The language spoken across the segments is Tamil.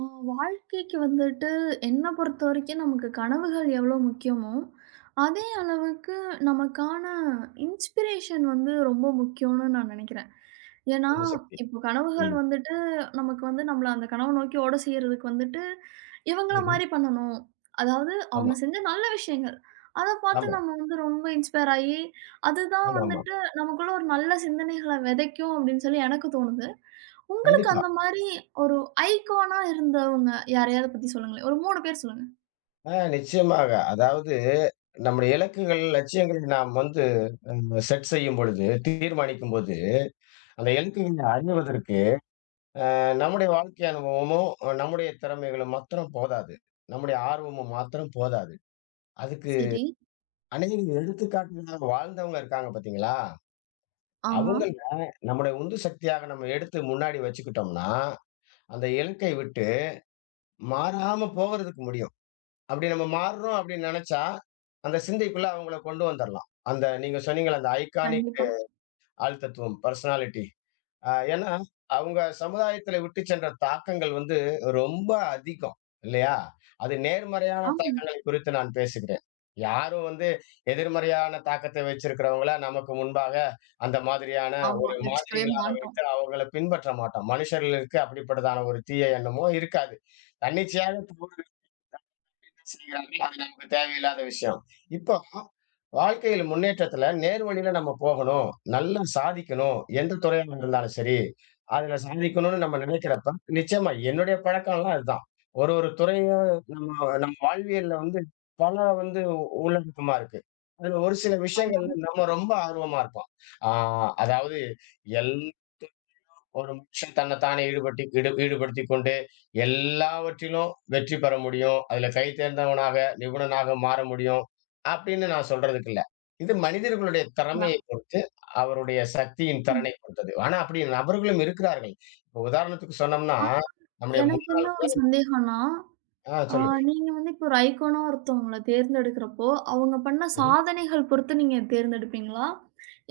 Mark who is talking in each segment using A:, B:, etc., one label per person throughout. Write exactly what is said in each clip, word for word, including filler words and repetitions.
A: ஆ, வாழ்க்கைக்கு வந்துட்டு என்ன பொறுத்தவரைக்கும் நமக்கு கனவுகள் எவ்வளோ முக்கியமோ, அதே அளவுக்கு நமக்கான இன்ஸ்பிரேஷன் வந்து ரொம்ப முக்கியம்னு நான் நினைக்கிறேன். ஏன்னா,
B: உந்து சக்தி.
A: இப்போ கனவுகள்
B: ம்.
A: வந்துட்டு நமக்கு வந்து நம்மள அந்த கனவ நோக்கி ஓட செய்றதுக்கு வந்துட்டு, இவங்கள
B: ம்ஹ்ம்.
A: மாரி பண்ணணும். அதாவது அவங்க
B: ஆமா,
A: செஞ்ச நல்ல விஷயங்கள். அத பார்த்து
B: ஆமா,
A: நம்ம வந்து ரொம்ப இன்ஸ்பயர் ஆயி, அதுதான்
B: ஆமாமா.
A: வந்துட்டு நமக்குள்ள ஒரு நல்ல சிந்தனைகள விதைக்கும் அப்படின்னு சொல்லி எனக்கு தோணுது.
B: கண்டிப்பா.
A: அந்த மாரி ஒரு ஐகானா இருந்தவங்க யாரையாவது பத்தி சொல்லுங்களேன். ஒரு மூணு பேர் சொல்லுங்க.
B: ஆ நிச்சயமாக. அதாவது நம்முடைய இலக்குகள், லட்சியங்கள் நாம் வந்து ம் செட் செய்யும்பொழுது, தீர்மானிக்கும்போது, அந்த இலக்குகளை அடைவதற்கு அ நம்முடைய வாழ்க்கை அனுபவமும், நம்முடைய திறமைகளும் மாத்திரம் போதாது. நம்முடைய ஆர்வமும் மாத்திரம் போதாது. அதுக்கு
A: சரி.
B: அநேக எடுத்துக்காட்டுகளாக வாழ்ந்தவங்க இருக்காங்க பார்த்தீங்களா?
A: ஆமா.
B: அவங்கள நம்முடைய உந்து சக்தியாக நம்ம எடுத்து முன்னாடி வச்சுக்கிட்டோம்னா, அந்த இலக்கை விட்டு மாறாம போகறதுக்கு முடியாது. அப்படி நம்ம மாறுறோம் அப்படின்னு நெனச்சா, அந்த சிந்தைக்குள்ள அவங்கள கொண்டு வந்துரலாம். அந்த நீங்க சொன்னீங்கல்ல அந்த ஐகானிக்
A: கண்டிப்பா.
B: ஆள் தத்துவம், பர்சனாலிட்டி. அ ஏன்னா, அவங்க சமுதாயத்துல விட்டு சென்ற தாக்கங்கள் வந்து ரொம்ப அதிகம். இல்லையா? அது நேர்மறையான
A: ஆமாங்க.
B: தாக்கங்களை குறித்து நான் பேசுகிறேன். யாரும் வந்து எதிர்மறையான தாக்கத்தை வச்சிருக்கிறவங்கள நமக்கு முன்பாக அந்த மாதிரியான
A: ஆமா.
B: ஒரு
A: வச்சுக்கவே
B: மாதிரிகளாக
A: மாட்டோம்.
B: வைத்து அவங்கள பின்பற்ற மாட்டோம். மனுஷர்களுக்கு அப்படிப்பட்டதான ஒரு தீய எண்ணமோ இருக்காது. தன்னிச்சையாக செய்கிறார்கள். அது நமக்கு தேவையில்லாத விஷயம். இப்போ வாழ்க்கையில முன்னேற்றத்துல நேர்வழியில நம்ம போகணும். நல்லா சாதிக்கணும். எந்த துறையாக இருந்தாலும் சரி, அதுல சாதிக்கணும்னு நம்ம நினைக்கிறப்ப, நிச்சயமா என்னுடைய பழக்கம்லாம் இதுதான். ஒரு ஒரு துறையும் நம்ம நம்ம வாழ்வியல்ல வந்து பல வந்து உள்ளடக்கமா இருக்கு. அதுல ஒரு சில
A: ஆமா.
B: விஷயங்கள்ல நம்ம ரொம்ப ஆர்வமா இருப்போம். ஆ அதாவது எல் ஒரு மனுஷன் தன்னைத்தானே ஈடுபட்டு ஈடு ஈடுபடுத்திக் கொண்டு எல்லாவற்றிலும் வெற்றி பெற முடியும். அதுல கை தேர்ந்தவனாக, நிபுணனாக மாற முடியும். அப்படின்னு நான் சொல்றதுக்கு இல்ல. இது மனிதர்களுடைய
A: யா.
B: திறமையைப் பொறுத்து, அவருடைய சக்தியின்
A: ஆமாங்க.
B: திறனை பொறுத்தது. ஆனா அப்படி நபர்களும் இருக்கிறார்கள். இப்ப உதாரணத்துக்கு சொன்னோம்னா,
A: ஆனா
B: நம்முடைய முன்
A: எனக்கு என்ன ஒரு சந்தேகம்னா,
B: ஆ
A: ஆ
B: சொல்லுங்க.
A: நீங்க வந்து இப்போ ஒரு ஐகானா ஒருத்தவங்கள தேர்ந்தெடுக்கிறப்போ, அவங்க பண்ண
B: ம்ஹ்ம்.
A: சாதனைகள் பொறுத்து நீங்க தேர்ந்தெடுப்பீங்களா?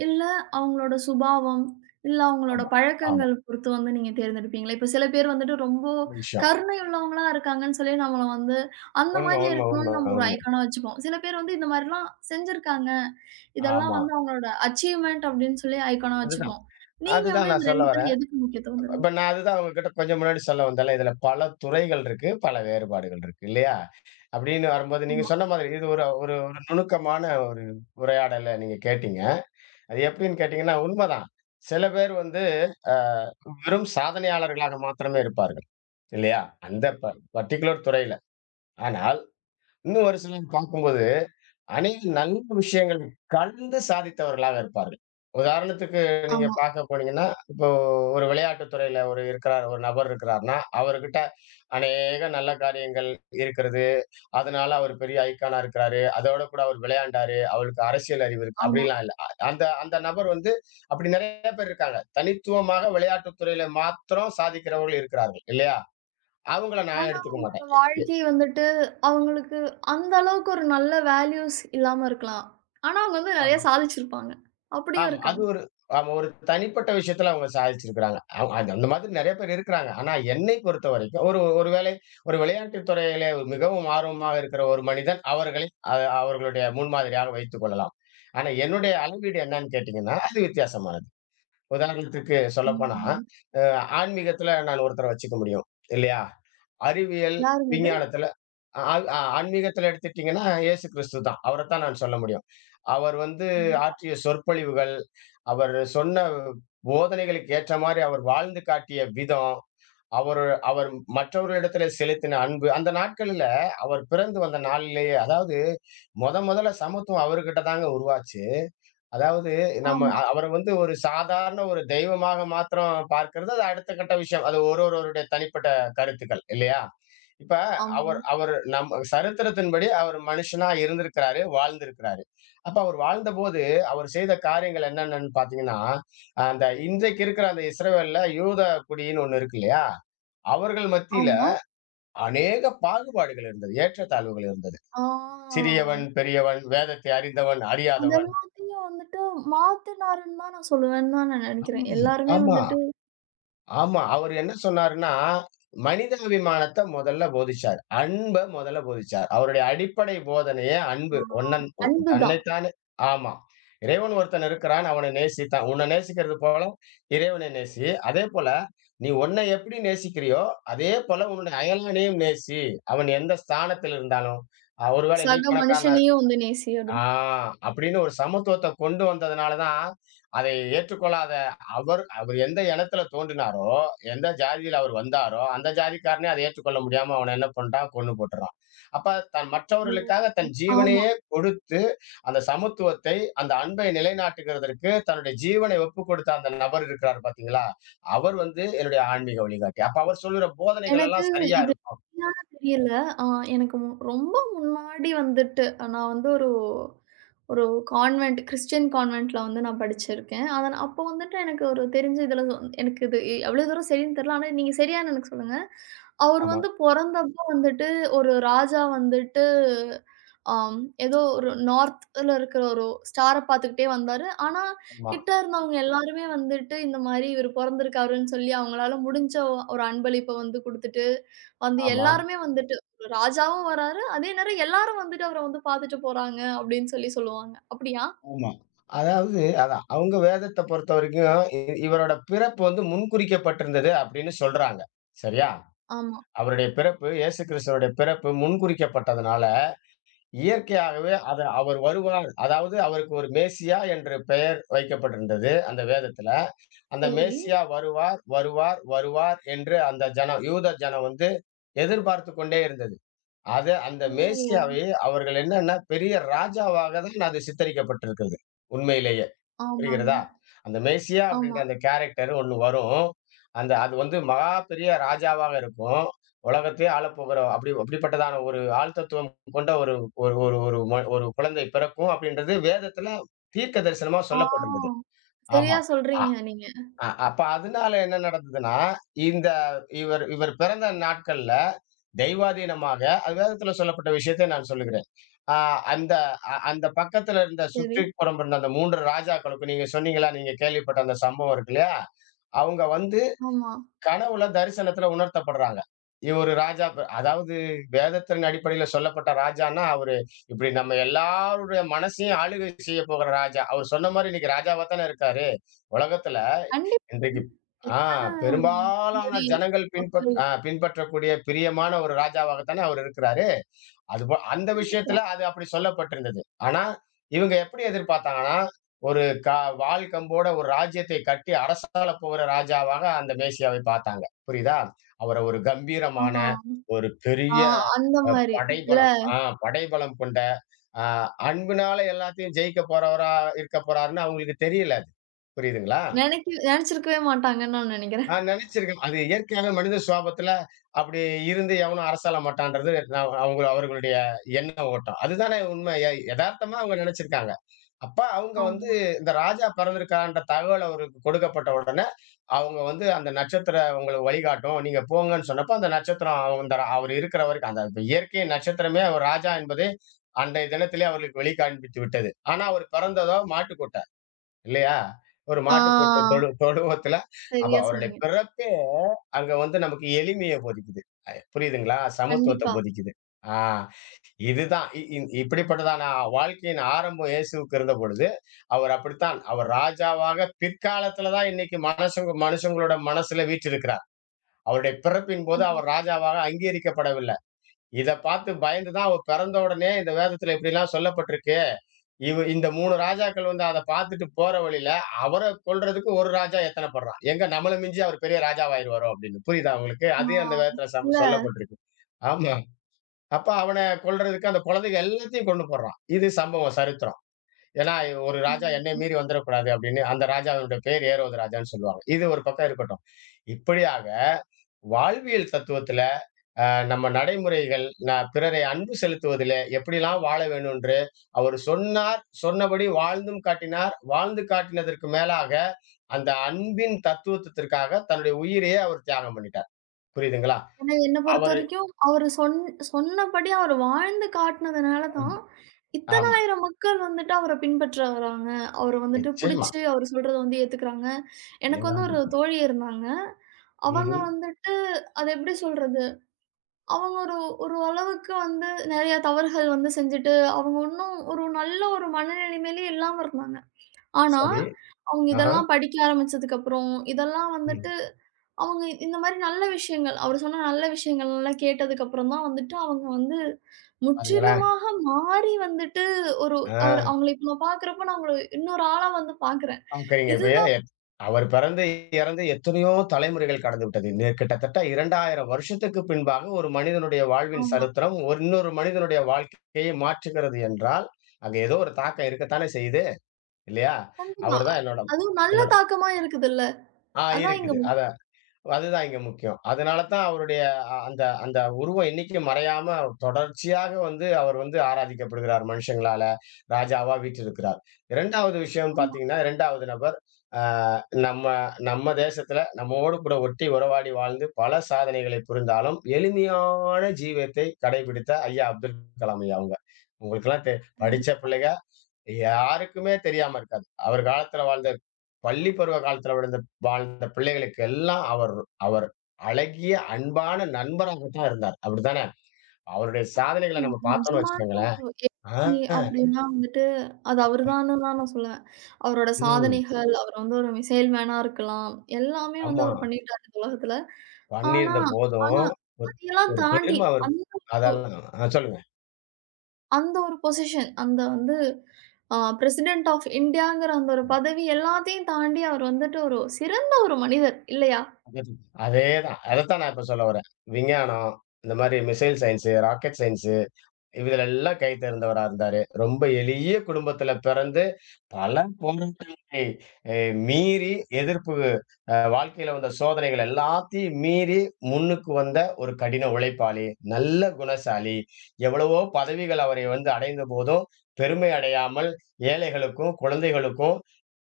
A: இல்ல அவங்களோட சுபாவம், இல்ல அவங்களோட
B: ஆமா, ஆமா.
A: பழக்கங்கள் பொறுத்து வந்து நீங்க தேர்ந்தெடுப்பீங்களா? இப்ப சில பேர் வந்துட்டு ரொம்ப
B: நல்ல விஷயம்.
A: கருணை உள்ளவங்களா இருக்காங்கன்னு சொல்லி நம்மள வந்து அந்த
B: உண்ம,
A: மாரி
B: உண்ம,
A: இருக்கணும்னு
B: உண்ம,
A: நம்ம ஒரு
B: உண்ம.
A: ஐகானா வச்சுப்போம். சில பேர் வந்து இந்த மாரிலாம் செஞ்சிருக்காங்க. இதெல்லாம்
B: ஆமா.
A: வந்து அவங்களோட அச்சீவ்மென்ட் அப்படின்னு சொல்லி ஐகானா
B: அதுதான்,
A: வச்சுப்போம். நீங்க
B: அதுதான்
A: வந்து
B: நான்
A: இது
B: சொல்ல
A: ரெண்டுத்துல
B: வரேன்.
A: எதுக்கு முக்கியத்துவம்
B: இப்ப
A: தருவீங்க?
B: நான் அதுதான் உங்ககிட்ட கொஞ்சம் முன்னாடி சொல்ல வந்தேன்ல. இதுல பல துறைகள் இருக்கு, பல வேறுபாடுகள் இருக்கு இல்லையா? அப்படின்னு வரும்போது நீங்க
A: ஆமா,
B: சொன்ன மாதிரி இது ஒரு ஒரு ஒரு நுணுக்கமான ஒரு உரையாடல நீங்க கேட்டீங்க. அது எப்படின்னு கேட்டீங்கன்னா, உண்மதான். சில பேர் வந்து அ வெறும் சாதனையாளர்களாக மாத்திரமே இருப்பார்கள். இல்லையா? அந்த ப பர்ட்டிகுலர் துறையில. ஆனால் இன்னும் ஒரு சிலர் பார்க்கும்போது, அநேக நல்ல விஷயங்கள் கலந்து சாதித்தவர்களாக இருப்பார்கள். உதாரணத்துக்கு நீங்க
A: ஆமா,
B: பார்க்க போனீங்கன்னா, இப்போ ஒரு விளையாட்டுத் துறையில ஒரு இருக்கிறார் ஒரு நபர் இருக்கிறார்ன்னா, அவர்கிட்ட அநேக நல்ல காரியங்கள் இருக்கிறது. அதனால அவர் பெரிய ஐகானா இருக்கிறாரு. அதோட கூட அவர் விளையாண்டாரு. அவருக்கு அரசியல் அறிவு இருக்கு.
A: ஆமா.
B: அப்படிலாம் இல்ல. அ அந்த அந்த நபர் வந்து அப்படி நெறைய பேர் இருக்காங்க. தனித்துவமாக விளையாட்டுத் துறையில மாத்திரம் சாதிக்கிறவர்கள் இருக்கிறார்கள். இல்லையா? அவங்கள நான்
A: ஆனா,
B: எடுத்துக்க
A: அவங்களோட
B: மாட்டேன். எ எ
A: வாழ்க்கை வந்துட்டு, அவங்களுக்கு அந்த அளவுக்கு ஒரு நல்ல வேல்யூஸ் இல்லாம இருக்கலாம். ஆனா, அவங்க வந்து நெறைய
B: ஆமா.
A: சாதிச்சிருப்பாங்க. அப்படியும்
B: ஆமா. அது
A: இருக்காங்க.
B: ஒரு ஆமா. ஒரு தனிப்பட்ட விஷயத்துல அவங்க சாதிச்சிருக்கிறாங்க. அவ் அது அந்த மாதிரி நெறைய பேர் இருக்கிறாங்க. ஆனா என்னை பொறுத்தவரைக்கும் ஒரு ஒருவேளை ஒரு விளையாட்டுத் துறையிலே மிகவும் ஆர்வமாக இருக்கிற ஒரு மனிதன் அவர்களை அ அவர்களுடைய முன்மாதிரியாக வைத்துக் கொள்ளலாம். ஆனா என்னுடைய அளவீடு என்னன்னு கேட்டீங்கன்னா, அது வித்தியாசமானது. உதாரணத்துக்கு சொல்லப்போனா,
A: ம்.
B: அ ஆன்மீகத்துல நான் ஒருத்தர வச்சுக்க முடியும். இல்லையா? அறிவியல்,
A: யாருங்க அது?
B: விஞ்ஞானத்துல அ அ ஆன்மீகத்துல எடுத்துட்டீங்கன்னா, இயேசு கிறிஸ்து தான். அவரத்தான் நான் சொல்ல முடியும். அவர் வந்து
A: கண்டிப்பா.
B: ஆற்றிய சொற்பொழிவுகள், அவர் சொன்ன போதனைகளுக்கு ஏற்ற மாரி அவர் வாழ்ந்து காட்டிய விதம், அவரு அவர் மற்றவர்களிடத்துல செலுத்தின அன்பு, அந்த நாட்கள்ல அவர் பிறந்து வந்த நாளிலேயே அதாவது மொத மொதல்ல சமத்துவம் அவர்கிட்ட தாங்க உருவாச்சு. அதாவது நம்ம
A: ஆமா,
B: அ அவர வந்து ஒரு சாதாரண ஒரு தெய்வமாக மாத்திரம் பார்க்கிறது, அது அடுத்த கட்ட விஷயம். அது ஒரு ஒருவருடைய தனிப்பட்ட கருத்துக்கள் இல்லையா? இப்ப அவர்
A: ஆமாங்க.
B: அவர் நம் சரித்திரத்தின்படி அவர் மனுஷனா இருந்திருக்கிறாரு, வாழ்ந்திருக்கிறாரு. அப்ப அவர் வாழ்ந்தபோது, அவர் செய்த காரியங்கள் என்னென்னன்னு பார்த்தீங்கன்னா, அந்த இன்றைக்கு இருக்கிற அந்த இஸ்ரவேல்ல யூத குடின்னு ஒண்ணு இருக்கு இல்லையா? அவர்கள் மத்தியில
A: ஆமா.
B: அநேக பாகுபாடுகள் இருந்தது. ஏற்றத்தாழ்வுகள் இருந்தது.
A: ஆ
B: சிறியவன், பெரியவன், வேதத்தை அறிந்தவன்,
A: அது
B: அறியாதவன்.
A: எல்லாத்தையும் வந்துட்டு மாத்துனாருன்னு தான் நான் சொல்லுவேன்னு தான் நான்
B: ஆமா,
A: நெனைக்கிறேன். எல்லாருமே
B: ஆமா.
A: வந்துட்டு
B: ஆமா. அவரு என்ன சொன்னாருன்னா, மனிதாபிமானத்த முதல்ல போதிச்சார். அன்ப முதல்ல போதிச்சார். அவருடைய அடிப்படை போதனையே அன்பு.
A: ஆ
B: ஒன்னன் ஒ
A: அன்பு தான்.
B: தன்னைத்தானே ஆமா. இறைவன் ஒருத்தன் இருக்கிறான். அவன நேசித்தான். உன்ன நேசிக்கிறது போல இறைவனை நேசி. அதேபோல நீ உன்னை எப்படி நேசிக்கிறியோ, அதே போல உன்னுடைய அயலானையும் நேசி. அவன் எந்த ஸ்தானத்தில் இருந்தாலும். அ ஒருவேளை நீ
A: சக
B: பணக்காரனா
A: மனுஷனையும் வந்து நேசி
B: ஆ
A: அப்படின்னு.
B: அப்படின்னு ஒரு சமத்துவத்த கொண்டு வந்ததுனால தான், அதை ஏற்றுக்கொள்ளாத அவர் அவர் எந்த இனத்தில தோன்றினாரோ, எந்த ஜாதியில அவர் வந்தாரோ, அந்த ஜாதிக்காரனே அதை ஏற்றுக்கொள்ள முடியாம அவன என்ன பண்றான்? கொன்னு போட்டுறான். அப்ப தன்
A: ஓ!
B: மற்றவர்களுக்காக தன்
A: ஆமா.
B: ஜீவனையே கொடுத்து, அந்த சமத்துவத்தை, அந்த அன்பை நிலைநாட்டுகிறதற்கு தன்னுடைய ஜீவனை ஒப்புக் கொடுத்த அந்த நபர் இருக்கிறார் பார்த்தீங்களா? அவர் வந்து என்னுடைய ஆன்மீக வழிகாட்டி. அப்ப அவர் சொல்லுற போதனைகள்
A: எனக்கு
B: எல்லாம் சரியா
A: இது
B: இருக்கும்.
A: சரியான தெரியல. ஆ எனக்கு மு ரொம்ப முன்னாடி வந்துட்டு, நான் வந்து ஒரு ஒரு கான்வென்ட் கிறிஸ்டியன் கான்வென்ட்ல வந்து நான் படிச்சிருக்கேன். அத அப்போ வந்துட்டு எனக்கு ஒரு தெரிஞ்ச இதுல எனக்கு இது எவ்வளோ தூரம் சரின்னு தெரியல. ஆனா நீங்க சரியான்னு எனக்கு சொல்லுங்க. அவர்
B: ஆமா,
A: வந்து பொறந்தப்போ வந்துட்டு ஒரு ராஜா வந்துட்டு, ஆம் ஏதோ ஒரு நார்த்ல இருக்கிற ஒரு ஸ்டார பார்த்துக்கிட்டே வந்தாரு. ஆனா
B: ஆமா,
A: கிட்ட இருந்தவங்க எல்லாருமே வந்துட்டு இந்த மாரி இவரு பொறந்திருக்காருன்னு சொல்லி, அவங்களால முடிஞ்ச ஒ- ஒரு அன்பளிப்ப வந்து குடுத்துட்டு, வந்து
B: ஆமா.
A: எல்லாருமே வந்துட்டு ஒரு ராஜாவும் வராரு. அதே நேரம் எல்லாரும் வந்துட்டு அவர வந்து பாத்துட்டு போறாங்க அப்படின்னு சொல்லி சொல்லுவாங்க. அப்படியா?
B: ஆமா. அதாவது அதான் அவங்க வேதத்த பொறுத்தவரைக்கும் இ இவரோட பிறப்பு வந்து முன்குறிக்கப்பட்டிருந்தது அப்படின்னு சொல்றாங்க. சரியா?
A: ஆமா.
B: அவருடைய பிறப்பு இயேசு கிறிஸ்துவனுடைய பிறப்பு முன்குறிக்கப்பட்டதுனால, இயற்கையாகவே அது அவர் வருவார். அதாவது அவருக்கு ஒரு மேசியா என்று பெயர் வைக்கப்பட்டிருந்தது அந்த வேதத்துல. அந்த
A: சரி.
B: மேசியா வருவார், வருவார், வருவார் என்று அந்த ஜனம் யூத ஜனம் வந்து எதிர்பார்த்துக் கொண்டே இருந்தது. அது அந்த
A: ஓ!
B: மேசியாவை அவர்கள் என்னன்னா பெரிய ராஜாவாக தான் அது சித்தரிக்கப்பட்டிருக்கிறது. உண்மையிலேயே.
A: ஆமாங்க.
B: புரிகிறதா? அந்த மெர்சியா அப்படின்ற
A: ஆமா.
B: அந்த கேரக்டர் ஒண்ணு வரும். அந்த அது வந்து மகா பெரிய ராஜாவாக இருக்கும். உலகத்தையே ஆளப்போகிற அப்படி அப்படிப்பட்டதான ஒரு ஆள் தத்துவம் கொண்ட ஒரு ஒரு ஒரு ஒரு ம ஒரு குழந்தை பிறக்கும் அப்படின்றது வேதத்துல தீர்க்க தரிசனமா சொல்லப்பட்டிருந்தது.
A: ஆ. சரியா
B: ஆமா.
A: சொல்றீங்க நீங்க.
B: அ அப்ப அதனால என்ன நடந்ததுன்னா, இந்த இவர் இவர் பிறந்த நாட்கள்ல தெய்வாதீனமாக அது வேதத்துல சொல்லப்பட்ட விஷயத்தை நான் சொல்லுகிறேன். ஆ அந்த அ அந்த பக்கத்துல இருந்த
A: சரி.
B: சுற்றுப்புறம் இருந்த அந்த மூன்று ராஜாக்களுக்கும் நீங்க சொன்னீங்களா, நீங்க கேள்விப்பட்ட அந்த சம்பவம் இருக்கு இல்லையா? அவங்க வந்து
A: ஆமா.
B: கனவுல தரிசனத்துல உணர்த்தப்படுறாங்க. இவரு ராஜா ப அதாவது வேதத்தின் அடிப்படையில சொல்லப்பட்ட ராஜான்னா, அவரு இப்படி நம்ம எல்லாருடைய மனசையும் ஆளுகை செய்ய போகிற ராஜா. அவர் சொன்ன மாரி இன்னைக்கு ராஜாவா தானே இருக்காரு, உலகத்துல.
A: கண்டிப்பா.
B: இன்றைக்கு ஆ
A: எத்தன
B: பெரும்பாலான
A: கோடி
B: ஜனங்கள் பின்பற்
A: மக்கள்.
B: அ பின்பற்றக்கூடிய பிரியமான ஒரு ராஜாவாகத்தானே அவர் இருக்கிறாரு. அதுபோ அந்த
A: கண்டிப்பா.
B: விஷயத்துல அது அப்படி சொல்லப்பட்டிருந்தது. ஆனா, இவங்க எப்படி எதிர்பார்த்தாங்கன்னா, ஒரு க வாள் கம்போட ஒரு ராஜ்யத்தை கட்டி அரசாள போகிற ராஜாவாக அந்த மேசியாவை பார்த்தாங்க. புரியுதா? அவர ஒரு
A: ஆ.
B: கம்பீரமான, ஒரு
A: ஆ
B: பெரிய
A: அந்த மாரி. இல்ல.
B: படைபலம் ஆ படைபலம் கொண்ட, அ அன்பினால எல்லாத்தையும் ஜெயிக்க போறவரா இருக்க போறாருன்னு அவங்களுக்கு தெரியல அது. புரியுதுங்களா?
A: நெனைக்க நெனச்சிருக்கவே மாட்டாங்கன்னு நான் நெனைக்கிறேன்.
B: நான் நினைச்சிருக்கேன். அது இயற்கையாவே மனித சுபாவத்துல அப்படி இருந்து எவனும் அரசாள மாட்டான்றது நான் அவங்க அவர்களுடைய எண்ண ஓட்டம். அதுதானே உண்மை. எ எதார்த்தமா அவங்க நினைச்சிருக்காங்க. அப்ப அவங்க வந்து
A: ஆமா.
B: இந்த ராஜா பிறந்திருக்கான்ற தகவல் அவருக்கு கொடுக்கப்பட்ட உடனே, அவங்க வந்து அந்த நட்சத்திரம் உங்களுக்கு வழிகாட்டும். நீங்க போங்கன்னு சொன்னப்ப, அந்த நட்சத்திரம் அந்த அவர் இருக்கிற வரைக்கும் அந்த இயற்கையின் நட்சத்திரமே அவர் ராஜா என்பதை அன்றைய தினத்திலே அவர்களுக்கு வெளிக்காண்பித்து விட்டது. ஆனா அவர் பிறந்ததோ மாட்டுக்கொட்டாய். இல்லையா? ஒரு
A: ஆ
B: மாட்டுக் கொட்டு தொழு தொழுவத்துல அப்ப
A: சரியா
B: அவருடைய
A: சொன்னீங்க.
B: பிறப்பே அங்க வந்து நமக்கு எளிமைய போதிக்குது. அ புரியுதுங்களா? சமத்துவத்த
A: கண்டிப்பா.
B: போதிக்குது. ஆ இதுதான் இ இ இப்படிப்பட்டதான வாழ்க்கையின் ஆரம்பம் இயேசுவுக்கு இருந்தபொழுது, அவர் அப்படித்தான். அவர் ராஜாவாக பிற்காலத்துல தான் இன்னைக்கு மனசுங்க மனுஷங்களோட மனசுல வீற்றிருக்கிறார். அவருடைய பிறப்பின் போது
A: ஆமா.
B: அவர் ராஜாவாக அங்கீகரிக்கப்படவில்லை. இத பார்த்து பயந்து தான் அவர் பிறந்த உடனே இந்த வேதத்துல இப்படிலாம் சொல்லப்பட்டிருக்கே இவ இந்த மூன்று ராஜாக்கள் வந்து அத பார்த்துட்டு போற வழியில, அவர கொல்றதுக்கு ஒரு ராஜா எத்தனப்படுறான். எங்க நம்மள மிஞ்சி அவர் பெரிய ராஜாவாயிருவாரோ அப்படின்னு. புரியுதா உங்களுக்கு?
A: ஆ
B: அதே அந்த வேதத்துல சம்
A: இல்ல.
B: சொல்லப்பட்டிருக்கு. ஆமா. அப்ப அவன கொல்றதுக்கு அந்த குழந்தைங்க எல்லாத்தையும் கொன்னு போடுறான். இது சம்பவம், சரித்திரம். ஏன்னா, ஒரு ராஜா என்னை
A: ம்.
B: மீறி வந்துரக்கூடாது அப்படின்னு அந்த ராஜாவினுடைய பேர் ஏரோது ராஜான்னு சொல்லுவாங்க. இது ஒரு பக்கம் இருக்கட்டும். இப்படியாக வாழ்வியல் தத்துவத்துல நம்ம நடைமுறைகள், ந பிறரை அன்பு செலுத்துவதிலே எப்படிலாம் வாழ வேண்டும் என்று அவர் சொன்னார், சொன்னபடி வாழ்ந்தும் காட்டினார். வாழ்ந்து காட்டினதற்கு மேலாக, அந்த அன்பின் தத்துவத்திற்காக தன்னுடைய உயிரையே அவர் தியாகம் பண்ணிட்டார். புரியுதுங்களா?
A: ஏன்னா என்ன
B: அவரு
A: பொறுத்தவரைக்கும் அவரு சொன் சொன்னபடி அவரு வாழ்ந்து காட்டுனதுனால
B: ம்.
A: தான், இத்தன
B: ஆமா.
A: ஆயிரம் மக்கள் வந்துட்டு அவர பின்பற்ற வராங்க. அவர வந்துட்டு
B: நிச்சயமா.
A: புடிச்சு அவரு சொல்றத வந்து ஏத்துக்குறாங்க. எனக்கு வந்து
B: ஏதாவது
A: ஒரு
B: இருக்கும்.
A: தோழி இருந்தாங்க.
B: ம்ஹ்ம்.
A: அவங்க வந்துட்டு அத எப்படி சொல்றது? அவங்க ஒரு ஒரு அளவுக்கு வந்து நெறைய தவறுகள் வந்து செஞ்சுட்டு, அவங்க இன்னும் ஒரு நல்ல ஒரு மனநிலைமையிலே இல்லாம இருந்தாங்க. ஆனா,
B: சரி.
A: அவங்க
B: ஆஹா.
A: இதெல்லாம் படிக்க ஆரம்பிச்சதுக்கப்புறம், இதெல்லாம்
B: ம்.
A: வந்துட்டு அவங்க இந்த மாரி நல்ல விஷயங்கள் அவர் சொன்ன நல்ல விஷயங்கள்லாம் கேட்டதுக்கப்புறம் தான் வந்துட்டு அவங்க வந்து
B: பாருங்களேன்.
A: முற்றிலுமாக மாறி வந்துட்டு ஒரு அவர்
B: ஆ.
A: அவங்கள இப்ப நான் பார்க்குறப்ப நான் அவங்கள இன்னொரு ஆளா வந்து பார்க்குறேன்.
B: பார்க்குறீங்க. இப்ப
A: இதுதான்.
B: ஏன் அவர் பிறந்து, இறந்து எத்தனையோ தலைமுறைகள் கடந்து விட்டது. நே கிட்டத்தட்ட இரண்டாயிரம் வருஷத்துக்கு பின்பாக ஒரு மனிதனுடைய வாழ்வின்
A: ஆமா.
B: சரித்திரம், ஒரு இன்னொரு மனிதனுடைய வாழ்க்கையை மாற்றுகிறது என்றால், அங்க ஏதோ ஒரு தாக்கம் இருக்கத்தானே செய்யுது. இல்லையா?
A: கண்டிப்பா.
B: அவர் தான் என்னோட
A: அதுவும் நல்ல
B: என்னோட
A: தாக்கமா இருக்குதுல்ல.
B: ஆ
A: அதான் இங்க
B: இருக்குது. அத அதுதான் இங்க முக்கியம். அதனால தான் அவருடைய அ அந்த அந்த உருவம் என்னைக்கும் மறையாம தொடர்ச்சியாக வந்து அவர் வந்து ஆராதிக்கப்படுகிறார் மனுஷங்களால. ராஜாவா வீற்றிருக்கிறார். இரண்டாவது
A: முக்கியமா.
B: பார்த்தீங்கன்னா, இரண்டாவது அ நம்ம நம்ம தேசத்துல நம்மோடு கூட ஒட்டி உறவாடி வாழ்ந்து பல சாதனைகளை புரிந்தாலும், எளிமையான ஜீவியத்தை கடைபிடித்த ஐயா அப்துல் கலாம் ஐயா அவங்க. உங்களுக்கெல்லாம் தெ படிச்ச பிள்ளைக யாருக்குமே தெரியாம இருக்காது. அவர் காலத்துல வாழ்ந்த பள்ளி பருவ காலத்துல விழுந்த வாழ்ந்த பிள்ளைகளுக்கு எல்லாம் அவர் அவர் அழகிய, அன்பான நண்பராக தான் இருந்தார். அப்படித்தானே? அவருடைய சாதனைகள
A: ம்,
B: நம்ம பார்த்தோம்ன்னு
A: நிஜமான
B: வச்சுக்கோங்களேன்.
A: ஒரு
B: ஆ,
A: எதிரி அப்படின்னா வந்துட்டு, அது அவரு தான்னு தான் நான் சொல்லுவேன். அவரோட
B: ம்.
A: சாதனைகள், அவர் வந்து ஒரு மிசைல் மேனா இருக்கலாம். எல்லாமே வந்து
B: ஆமா.
A: அவரு பண்ணிட்டாரு இந்த உலகத்துல. ஆனா
B: பண்ணியிருந்த
A: ஆனா
B: போதும், ஒரு
A: அதையெல்லாம்
B: ஒரு
A: தாண்டி
B: பெருமை அவர்
A: அந்
B: அதெல்லாம் ஆ சொல்லுங்க.
A: அந்த ஒரு பொசிஷன், அந்த வந்து அ பிரசிடென்ட் ஆஃப் இந்தியாங்கிற அந்த ஒரு பதவி எல்லாத்தையும் தாண்டி அவர் வந்துட்டு ஒரு சிறந்த ஒரு மனிதர் இல்லையா?
B: அதேதான். அதத்தான் நான் இப்ப சொல்ல வரேன். விஞ்ஞானம், இந்த மாரி மிசைல் சயன்ஸ், ராக்கெட் சயன்ஸ் இதுலெல்லாம் கை தேர்ந்தவரா இருந்தாரு. ரொம்ப எளிய குடும்பத்தில பிறந்து, பல போராட்டங்களை அ மீறி எதிர்ப்பு அ வாழ்க்கையில வந்த சோதனைகள் எல்லாத்தையும் மீறி முன்னுக்கு வந்த ஒரு கடின உழைப்பாளி, நல்ல குணசாலி. எவ்வளவோ பதவிகள் அவரை வந்து அடைந்த போதும், பெருமை அடையாமல் ஏழைகளுக்கும், குழந்தைகளுக்கும்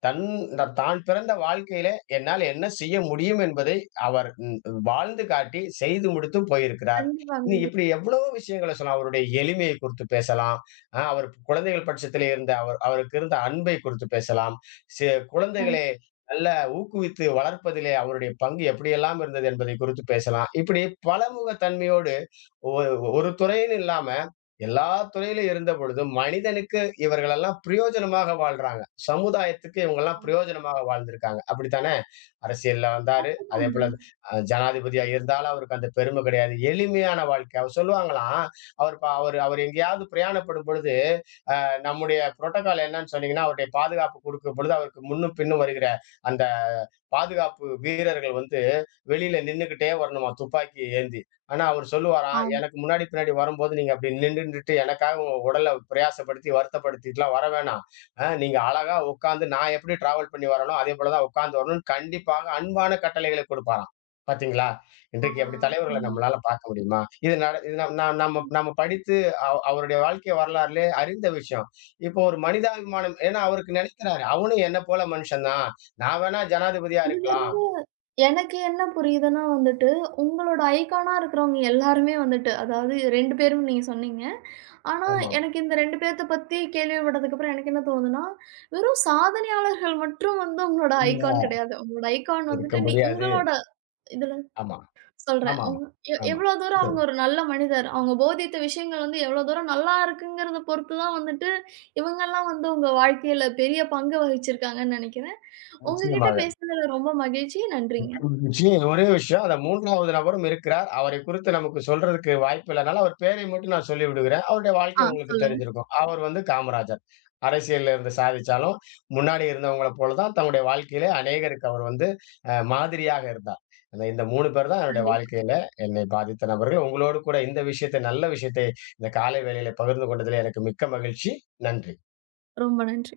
B: தன் த- தான் பிறந்த வாழ்க்கையில என்னால் என்ன செய்ய முடியும் என்பதை அவர் ம் வாழ்ந்து காட்டி, செய்து முடித்து போயிருக்கிறார்.
A: கண்டிப்பா,
B: நீ
A: கண்டிப்பா,
B: இப்படி எவ்வளவோ விஷயங்கள சொல்லலாம். அவருடைய எளிமையை குறித்து பேசலாம். அ அவர் குழந்தைகள் பட்சத்திலே இருந்த அவர் அவருக்கு இருந்த அன்பை குறித்து பேசலாம். சி குழந்தைகளை
A: கண்டிப்பா.
B: நல்ல ஊக்குவித்து வளர்ப்பதிலே அவருடைய பங்கு எப்படியெல்லாம் இருந்தது என்பதை குறித்து பேசலாம். இப்படி பலமுக தன்மையோடு ஒ ஒரு துறைன்னு இல்லாம, எல்லா துறையிலும் இருந்தபொழுதும், மனிதனுக்கு இவர்களெல்லாம் பிரயோஜனமாக வாழ்றாங்க. சமுதாயத்துக்கு இவங்கலாம்
A: ஆமா.
B: பிரயோஜனமாக வாழ்ந்திருக்காங்க. அப்படித்தானே? அரசியல்ல வந்தாரு.
A: கண்டிப்பாங்க.
B: அதேபோல அ ஜனாதிபதியா இருந்தாலும் அவருக்கு அந்த பெருமை கிடையாது. எளிமையான வாழ்க்கை. அவர் சொல்லுவாங்களாம், அவர் ப அவரு அவர் எங்கேயாவது பிரயாணப்படும் பொழுது நம்முடைய புரோட்டோகால் என்னன்னு சொன்னீங்கன்னா, அவருடைய பாதுகாப்பு குடுக்கும் பொழுது, அவருக்கு முன்னும் பின்னும் வருகிற அந்த பாதுகாப்பு வீரர்கள் வந்து வெளியில நின்னுக்கிட்டே வரணுமாம் துப்பாக்கி ஏந்தி. ஆனா, அவரு சொல்லுவாராம்,
A: ஆமா.
B: "எனக்கு முன்னாடி, பின்னாடி வரும்போது நீங்க அப்படி நின்னுன்டுட்டு எனக்காக உங்க உடல பிரயாசப்படுத்தி, வருத்தப்படுத்திட்டுலாம் வர வேணாம். அ நீங்க அழகா உட்கார்ந்து நான் எப்படி டிராவல் பண்ணி வரேனோ, அதே போல தான் உட்கார்ந்து வரணும்னு" கண்டிப்பாக அன்பான கட்டளைகளை குடுப்பாராம். பாத்தீங்களா? இன்றைக்கு அப்படி தலைவர்கள
A: சொன்னீங்க.
B: நம்மளால பார்க்க முடியுமா? இது நட இது நம் நம் நம்ம நம்ம படித்து அவ் அவருடைய வாழ்க்கை வரலாறுலே அறிந்த விஷயம். இப்போ ஒரு மனிதாபிமானம் ஏன்னா அவருக்கு நினைக்கிறாரு, அவனும் என்ன போல மனுஷன் தான். நான் வேணா ஜனாதிபதியா
A: இதுவே
B: இருக்கலாம்.
A: எனக்கு என்ன புரியுதுன்னா வந்துட்டு, உங்களோட ஐகானா இருக்கிறவங்க எல்லாருமே வந்துட்டு, அதாவது ரெண்டு பேருன்னு நீங்க சொன்னீங்க. ஆனா,
B: ஆமாம்.
A: எனக்கு இந்த ரெண்டு பேத்த பத்தி கேள்விப்பட்டதுக்கப்புறம் எனக்கு என்ன தோணுதுன்னா, வெறும் சாதனையாளர்கள் மட்டும் வந்து உங்களோட
B: இல்லையா?
A: ஐகான் கிடையாது. உங்களோட ஐகான்
B: இருக்க
A: வந்துட்டு நீ
B: முடியாது.
A: உங்களோட இதுல
B: ஆமா.
A: சொல்றேன்.
B: ஆமாமா. ஆமா.
A: உங்க எ
B: ஆமா
A: எவ்வளோ தூரம் அவங்க
B: நிச்சயம்.
A: ஒரு நல்ல மனிதர், அவங்க போதித்த விஷயங்கள் வந்து எவ்வளோ தூரம் நல்லா இருக்குங்கிறத பொறுத்து தான் வந்துட்டு, இவங்கலாம் வந்து உங்க வாழ்க்கையில பெரிய பங்கு வகிச்சிருக்காங்கன்னு நெனைக்கிறேன். உங்ககிட்ட
B: நிச்சயமாக.
A: பேசுனதுல ரொம்ப மகிழ்ச்சி. நன்றிங்க.
B: விஷயம் ஒரே விஷயம். அந்த மூன்றாவது இருக்கிறார். அவரை குறித்து நமக்கு சொல்றதுக்கு வாய்ப்பு இல்லனால, அவர் பேரை மட்டும் நான் சொல்லிவிடுகிறேன். அவருடைய வாழ்க்கை
A: ஆ
B: உங்களுக்கு
A: சொல்லுங்க.
B: தெரிஞ்சிருக்கும். அவர் வந்து காமராஜர். அரசியல்ல இருந்து சாதிச்சாலும், முன்னாடி இருந்தவங்கள போல தான் தன்னுடைய வாழ்க்கையிலே அநேகருக்கு அவர் வந்து அ மாதிரியாக இருந்தார். அந்த இந்த மூன்று பேர் தான் என்னுடைய
A: கண்டிப்பா.
B: வாழ்க்கையில என்னை பாதித்த நபர்கள். உங்களோடு கூட இந்த விஷயத்தை நல்ல விஷயத்தை இந்த காலை வேளையில பகிர்ந்து கொண்டதிலே எனக்கு மிக்க மகிழ்ச்சி. நன்றி.
A: ரொம்ப நன்றி.